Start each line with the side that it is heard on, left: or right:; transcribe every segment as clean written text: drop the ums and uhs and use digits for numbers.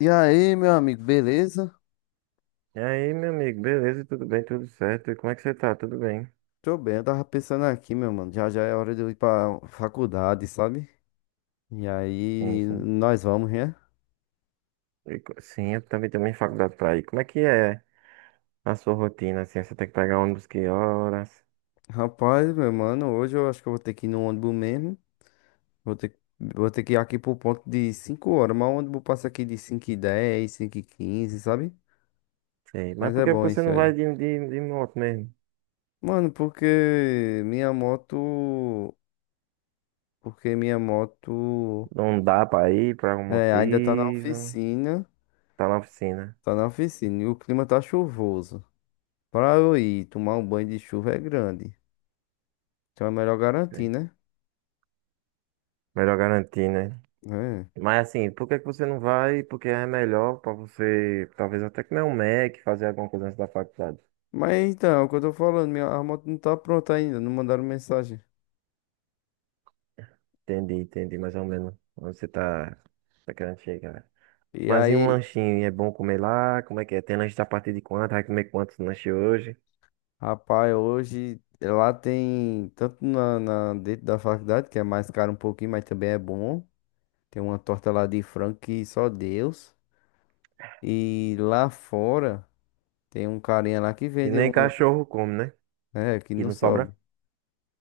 left: E aí, meu amigo, beleza?
right: E aí, meu amigo, beleza? Tudo bem? Tudo certo? E como é que você tá? Tudo bem?
left: Tô bem, eu tava pensando aqui, meu mano. Já já é hora de eu ir pra faculdade, sabe? E
right: Sim,
left: aí,
right: sim.
left: nós vamos, né?
right: E sim, eu também tenho minha faculdade pra ir. Como é que é a sua rotina, assim? Você tem que pegar ônibus que horas?
left: Rapaz, meu mano, hoje eu acho que eu vou ter que ir no ônibus mesmo. Vou ter, vou ter que ir aqui pro ponto de 5h, mas o ônibus passa aqui de 5h10, 5h15, sabe?
right: Sei. Mas
left: Mas
right: por
left: é
right: que
left: bom
right: você
left: isso
right: não
left: aí.
right: vai de moto mesmo?
left: Mano, porque minha moto
right: Não dá pra ir por algum
left: é, ainda tá na
right: motivo.
left: oficina.
right: Tá na oficina.
left: Tá na oficina e o clima tá chuvoso. Pra eu ir tomar um banho de chuva é grande. Então é melhor garantir,
right: Sei.
left: né?
right: Melhor garantir, né?
left: É.
right: Mas assim, por que que você não vai? Porque é melhor pra você, talvez até comer um Mac, fazer alguma coisa antes da faculdade.
left: Mas então, é o que eu tô falando, minha a moto não tá pronta ainda, não mandaram mensagem.
right: Entendi, entendi, mais ou menos. Onde você tá querendo chegar.
left: E
right: Mas e um
left: aí,
right: lanchinho? É bom comer lá? Como é que é? Tem lanche a partir de quanto? Vai comer quantos lanches hoje?
left: rapaz, hoje lá tem, tanto dentro da faculdade, que é mais caro um pouquinho, mas também é bom. Tem uma torta lá de frango que só Deus. E lá fora tem um carinha lá que
right: E
left: vende
right: nem
left: um,
right: cachorro come, né?
left: é, que
right: E
left: não
right: não sobra?
left: sobe.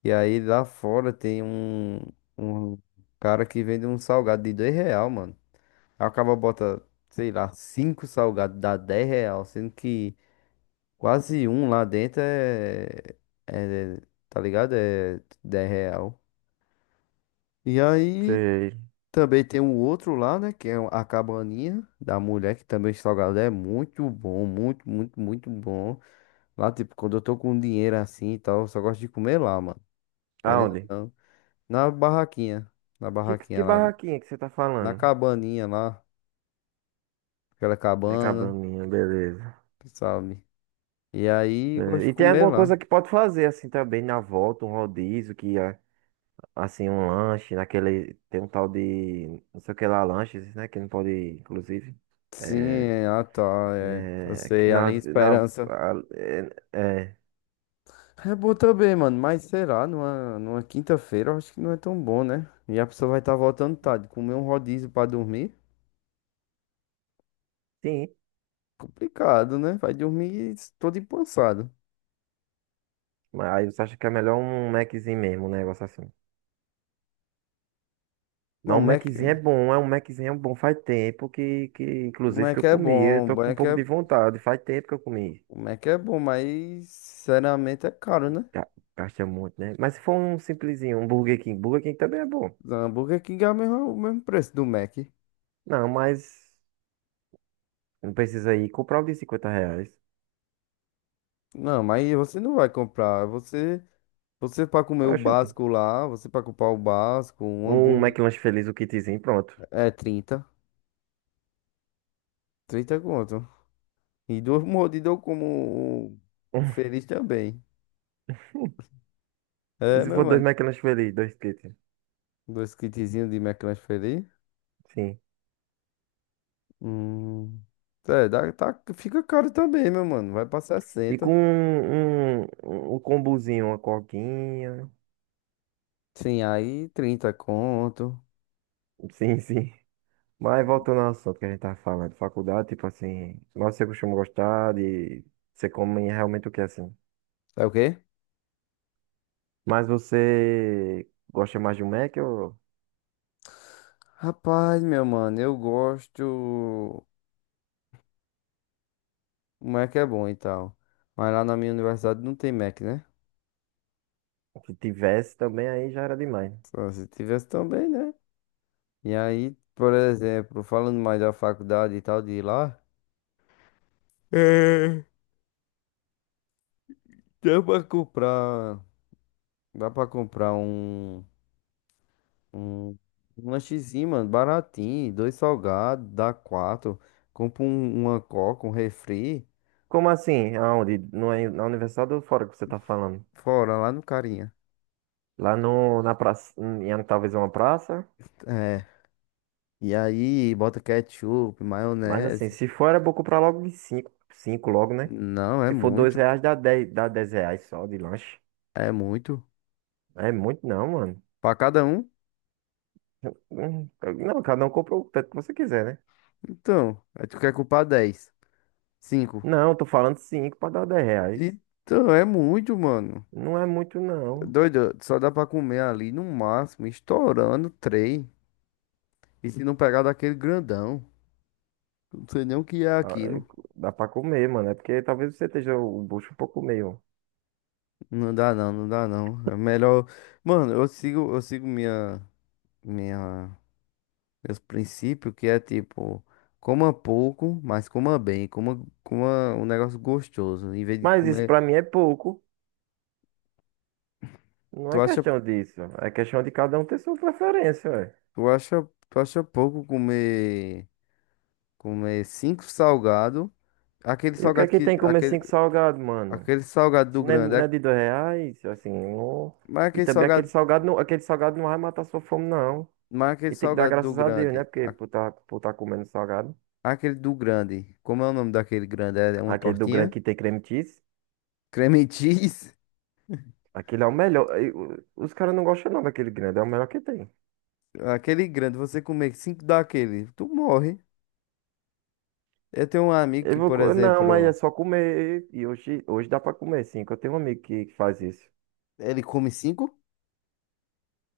left: E aí lá fora tem um cara que vende um salgado de R$ 2, mano. Aí o cara bota, sei lá, cinco salgados, dá R$ 10, sendo que quase um lá dentro é, tá ligado? É R$ 10. E aí
right: Sei.
left: também tem o outro lá, né, que é a cabaninha da mulher, que também o salgado é muito bom, muito, muito, muito bom. Lá, tipo, quando eu tô com dinheiro assim e tal, eu só gosto de comer lá, mano. Querendo ou
right: Aonde?
left: não. Na barraquinha, na
right: Que
left: barraquinha lá,
right: barraquinha que você tá
left: na
right: falando?
left: cabaninha lá, aquela
right: É
left: cabana,
right: cabaninha, beleza.
left: sabe? E aí eu gosto
right: É,
left: de
right: e tem
left: comer
right: alguma
left: lá.
right: coisa que pode fazer assim também na volta, um rodízio, que é, assim, um lanche, naquele. Tem um tal de. Não sei o que lá, lanches, né? Que não pode, inclusive.
left: Sim,
right: É,
left: é, ah tá, é. Eu
right: é, que
left: sei,
right: na,
left: além
right: na,
left: esperança.
right: a- é, é,
left: É bom também, mano, mas será lá, numa quinta-feira eu acho que não é tão bom, né? E a pessoa vai estar voltando tarde, comer um rodízio pra dormir,
right: sim.
left: complicado, né? Vai dormir todo empançado.
right: Mas aí você acha que é melhor um Maczinho mesmo, um negócio assim.
left: Mas
right: Não,
left: o
right: um
left: Mac,
right: Maczinho é bom, é um Maczinho é um bom. Faz tempo que
left: o
right: inclusive, que
left: Mac
right: eu
left: é
right: comi. Eu
left: bom, o
right: tô com um
left: Mac
right: pouco
left: é,
right: de vontade. Faz tempo que eu comi.
left: o Mac é bom, mas sinceramente é caro, né?
right: Ga- Gasta muito, né? Mas se for um simplesinho, um Burger King. Burger King também é bom.
left: O Burger King é o mesmo preço do Mac.
right: Não, mas não precisa ir comprar um de 50 reais.
left: Não, mas você não vai comprar, você... Você pra comer o
right: Oxente.
left: básico lá, você pra comprar o básico, um
right: Um
left: hambúrguer
right: McLanche feliz, o kitzinho, pronto.
left: é 30 conto. E duas mordidas eu como o feliz também.
right: E
left: É,
right: se
left: meu
right: for dois
left: mano.
right: McLanche feliz, dois kits.
left: Dois kitzinhos de McLanche feliz.
right: Sim.
left: Hum. É, dá, tá, fica caro também, meu mano. Vai pra
right: E com
left: 60.
right: um combozinho, uma coquinha.
left: Sim, aí 30 conto.
right: Sim, sim. Mas voltando ao assunto que a gente tava falando, faculdade, tipo assim, mas você costuma gostar de. Você come realmente o que assim?
left: É o quê?
right: Mas você gosta mais de um Mac ou
left: Rapaz, meu mano, eu gosto. O Mac é bom e tal. Mas lá na minha universidade não tem Mac, né?
right: o que tivesse também aí já era demais, né?
left: Só se tivesse também, né? E aí, por exemplo, falando mais da faculdade e tal de ir lá, é, dá pra comprar, dá pra comprar um, um lanchezinho, mano, baratinho, dois salgados, dá quatro, compra uma coca, um refri,
right: Como assim? Aonde? No, na universidade ou fora que você tá falando?
left: fora lá no carinha.
right: Lá no, na praça, em talvez uma praça.
left: É, e aí bota ketchup,
right: Mas assim,
left: maionese.
right: se for era bom comprar logo de 5, 5 logo, né?
left: Não, é
right: Se for 2
left: muito,
right: reais, dá 10 reais só de lanche.
left: é muito.
right: É muito não, mano.
left: Pra cada um?
right: Hum, Não, cada um compra o tanto que você quiser, né?
left: Então, aí tu quer comprar 10 cinco.
right: Não, tô falando cinco pra dar 10 reais.
left: Então, é muito, mano.
right: Não é muito, não.
left: Doido, só dá pra comer ali no máximo, estourando três. E se não pegar daquele grandão, não sei nem o que é
right: Ah, é,
left: aquilo.
right: Dá pra comer, mano. É porque talvez você esteja o bucho um pouco meio.
left: Não dá não, não dá não. É melhor. Mano, eu sigo minha, meus princípios, que é tipo, coma pouco, mas coma bem, coma um negócio gostoso. Em vez de
right: Mas isso
left: comer,
right: pra mim é pouco. Não
left: tu
right: é
left: acha,
right: questão disso. É questão de cada um ter sua preferência, ué.
left: tu acha, tu acha pouco comer, cinco salgado, aquele
right: E o que é
left: salgado
right: que
left: que,
right: tem comer
left: aquele,
right: cinco salgados, mano?
left: aquele salgado do
right: Se não é,
left: grande
right: não é
left: é,
right: de 2 reais, assim, não.
left: mas
right: E
left: aquele
right: também
left: salgado.
right: aquele salgado não vai matar sua fome, não.
left: Mas aquele
right: E tem que dar
left: salgado do
right: graças a Deus,
left: grande.
right: né? Porque por tá comendo salgado.
left: Aquele do grande. Como é o nome daquele grande? É, é uma
right: Aquele do grande
left: tortinha?
right: que tem creme cheese.
left: Creme cheese?
right: Aquele é o melhor. Os caras não gostam não daquele grande, é o melhor que tem.
left: Aquele grande, você comer cinco daquele, tu morre. Eu tenho um amigo
right: Eu
left: que,
right: vou,
left: por
right: não, mas é
left: exemplo,
right: só comer. E hoje dá pra comer, sim. Que eu tenho um amigo que faz isso.
left: ele come cinco?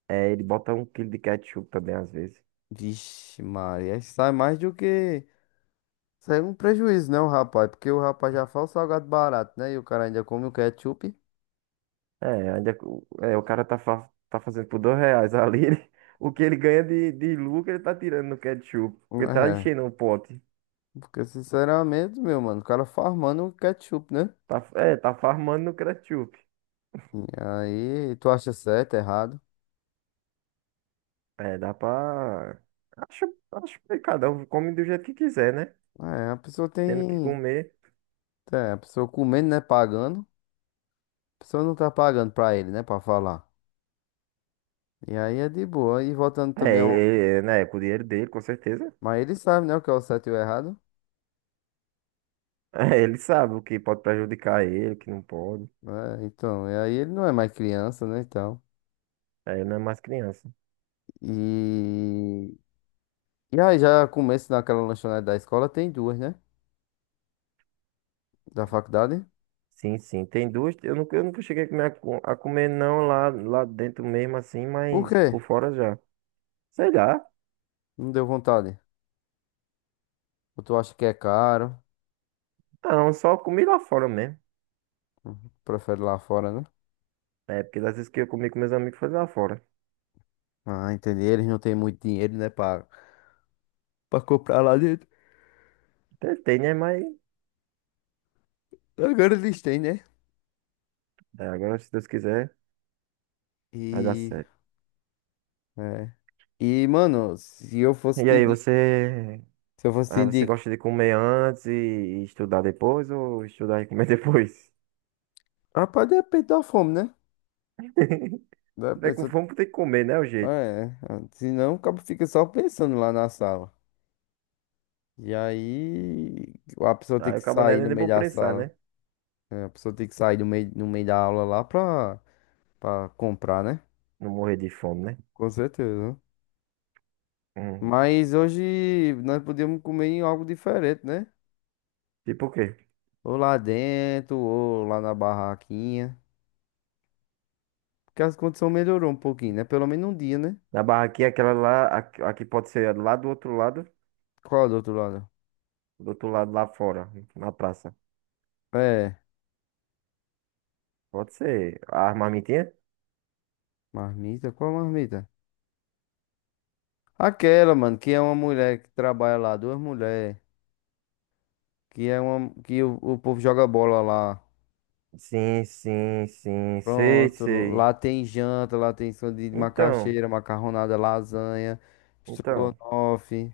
right: É, ele bota um quilo de ketchup também, às vezes.
left: Vixe, Maria, sai mais do que. Sai um prejuízo, né, o rapaz? Porque o rapaz já faz o salgado barato, né? E o cara ainda come o ketchup.
right: É, ainda, é, o cara tá fazendo por 2 reais ali. O que ele ganha de lucro, ele tá tirando no ketchup. Porque tá
left: É.
right: enchendo o pote.
left: Porque, sinceramente, meu mano, o cara farmando o ketchup, né?
right: Tá farmando no ketchup.
left: E aí, tu acha certo, errado?
right: É, dá pra. Acho, acho que cada um come do jeito que quiser, né?
left: É, a pessoa
right: Tendo que
left: tem.
right: comer.
left: É, a pessoa comendo, né? Pagando. A pessoa não tá pagando pra ele, né? Pra falar. E aí é de boa. E voltando também
right: É,
left: ao.
right: ele, né, é com o dinheiro dele, com certeza.
left: Mas ele sabe, né? O que é o certo e o errado.
right: É, ele sabe o que pode prejudicar ele, o que não pode.
left: Né, então. E aí ele não é mais criança, né? Então.
right: É, ele não é mais criança.
left: E. E aí já começo naquela lanchonete da escola, tem duas, né? Da faculdade.
right: Sim, sim. Tem duas. Eu nunca cheguei a comer, a comer não lá dentro mesmo assim,
left: Por
right: mas
left: quê?
right: por fora já. Sei lá.
left: Não deu vontade. Ou tu acha que é caro?
right: Não, só comi lá fora mesmo.
left: Uhum. Prefere lá fora, né?
right: É, porque das vezes que eu comi com meus amigos foi lá fora.
left: Ah, entendi. Eles não têm muito dinheiro, né? Pra comprar lá dentro.
right: Tentei, né, mas
left: Agora eles têm, né?
right: é, agora se Deus quiser, vai dar
left: E.
right: certo.
left: É. E, mano, se eu fosse
right: E
left: te
right: aí,
left: indicar,
right: você.
left: se eu fosse te
right: Ah, você
left: indicar,
right: gosta de comer antes e estudar depois ou estudar e comer depois?
left: rapaz, depende da fome, né?
right: Se
left: Da
right: tiver com
left: pessoa,
right: fome, tem que comer, né? O jeito.
left: é, senão o cabo fica só pensando lá na sala. E aí, a pessoa tem
right: Aí
left: que
right: o cabo não é
left: sair no
right: nem
left: meio
right: vou
left: da
right: prensar,
left: sala.
right: né?
left: É, a pessoa tem que sair no meio, da aula lá pra, comprar, né?
right: Não morrer de fome, né?
left: Com certeza.
right: Hum.
left: Mas hoje nós podíamos comer em algo diferente, né?
right: Tipo o quê?
left: Ou lá dentro, ou lá na barraquinha. Porque as condições melhorou um pouquinho, né? Pelo menos um dia, né?
right: Na barraquinha, aquela lá, aqui pode ser lá
left: Qual é do outro lado?
right: do outro lado lá fora, na praça.
left: É,
right: Pode ser a armamentinha.
left: marmita, qual marmita? Aquela, mano, que é uma mulher que trabalha lá, duas mulheres, que é uma que o povo joga bola lá.
right: Sim, sim, sim, sei,
left: Pronto,
right: sei.
left: lá tem janta, lá tem sanduíche de
right: Então,
left: macaxeira, macarronada, lasanha,
right: então,
left: estrogonofe,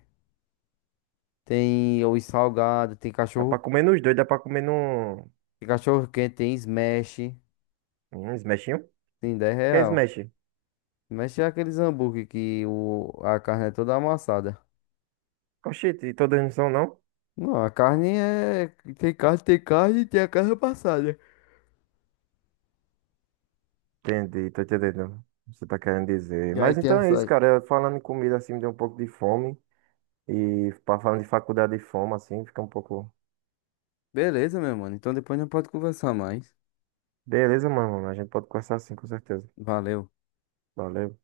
left: tem os salgados,
right: dá pra comer nos dois, dá pra comer num,
left: tem cachorro quente, tem smash,
right: num smashinho?
left: tem 10
right: O que é
left: real.
right: smash?
left: Smash é aqueles hambúrguer a carne é toda amassada.
right: Oxente, e todas não são, não?
left: Não, a carne é. Tem carne e tem a carne passada.
right: Entendi, tô entendendo o que você tá querendo dizer.
left: E aí
right: Mas
left: tem
right: então é isso,
left: açaí.
right: cara. Falando em comida assim, me deu um pouco de fome. E falando de faculdade e fome, assim, fica um pouco.
left: Beleza, meu mano. Então depois a gente pode conversar mais.
right: Beleza, mano. A gente pode conversar assim, com certeza.
left: Valeu.
right: Valeu.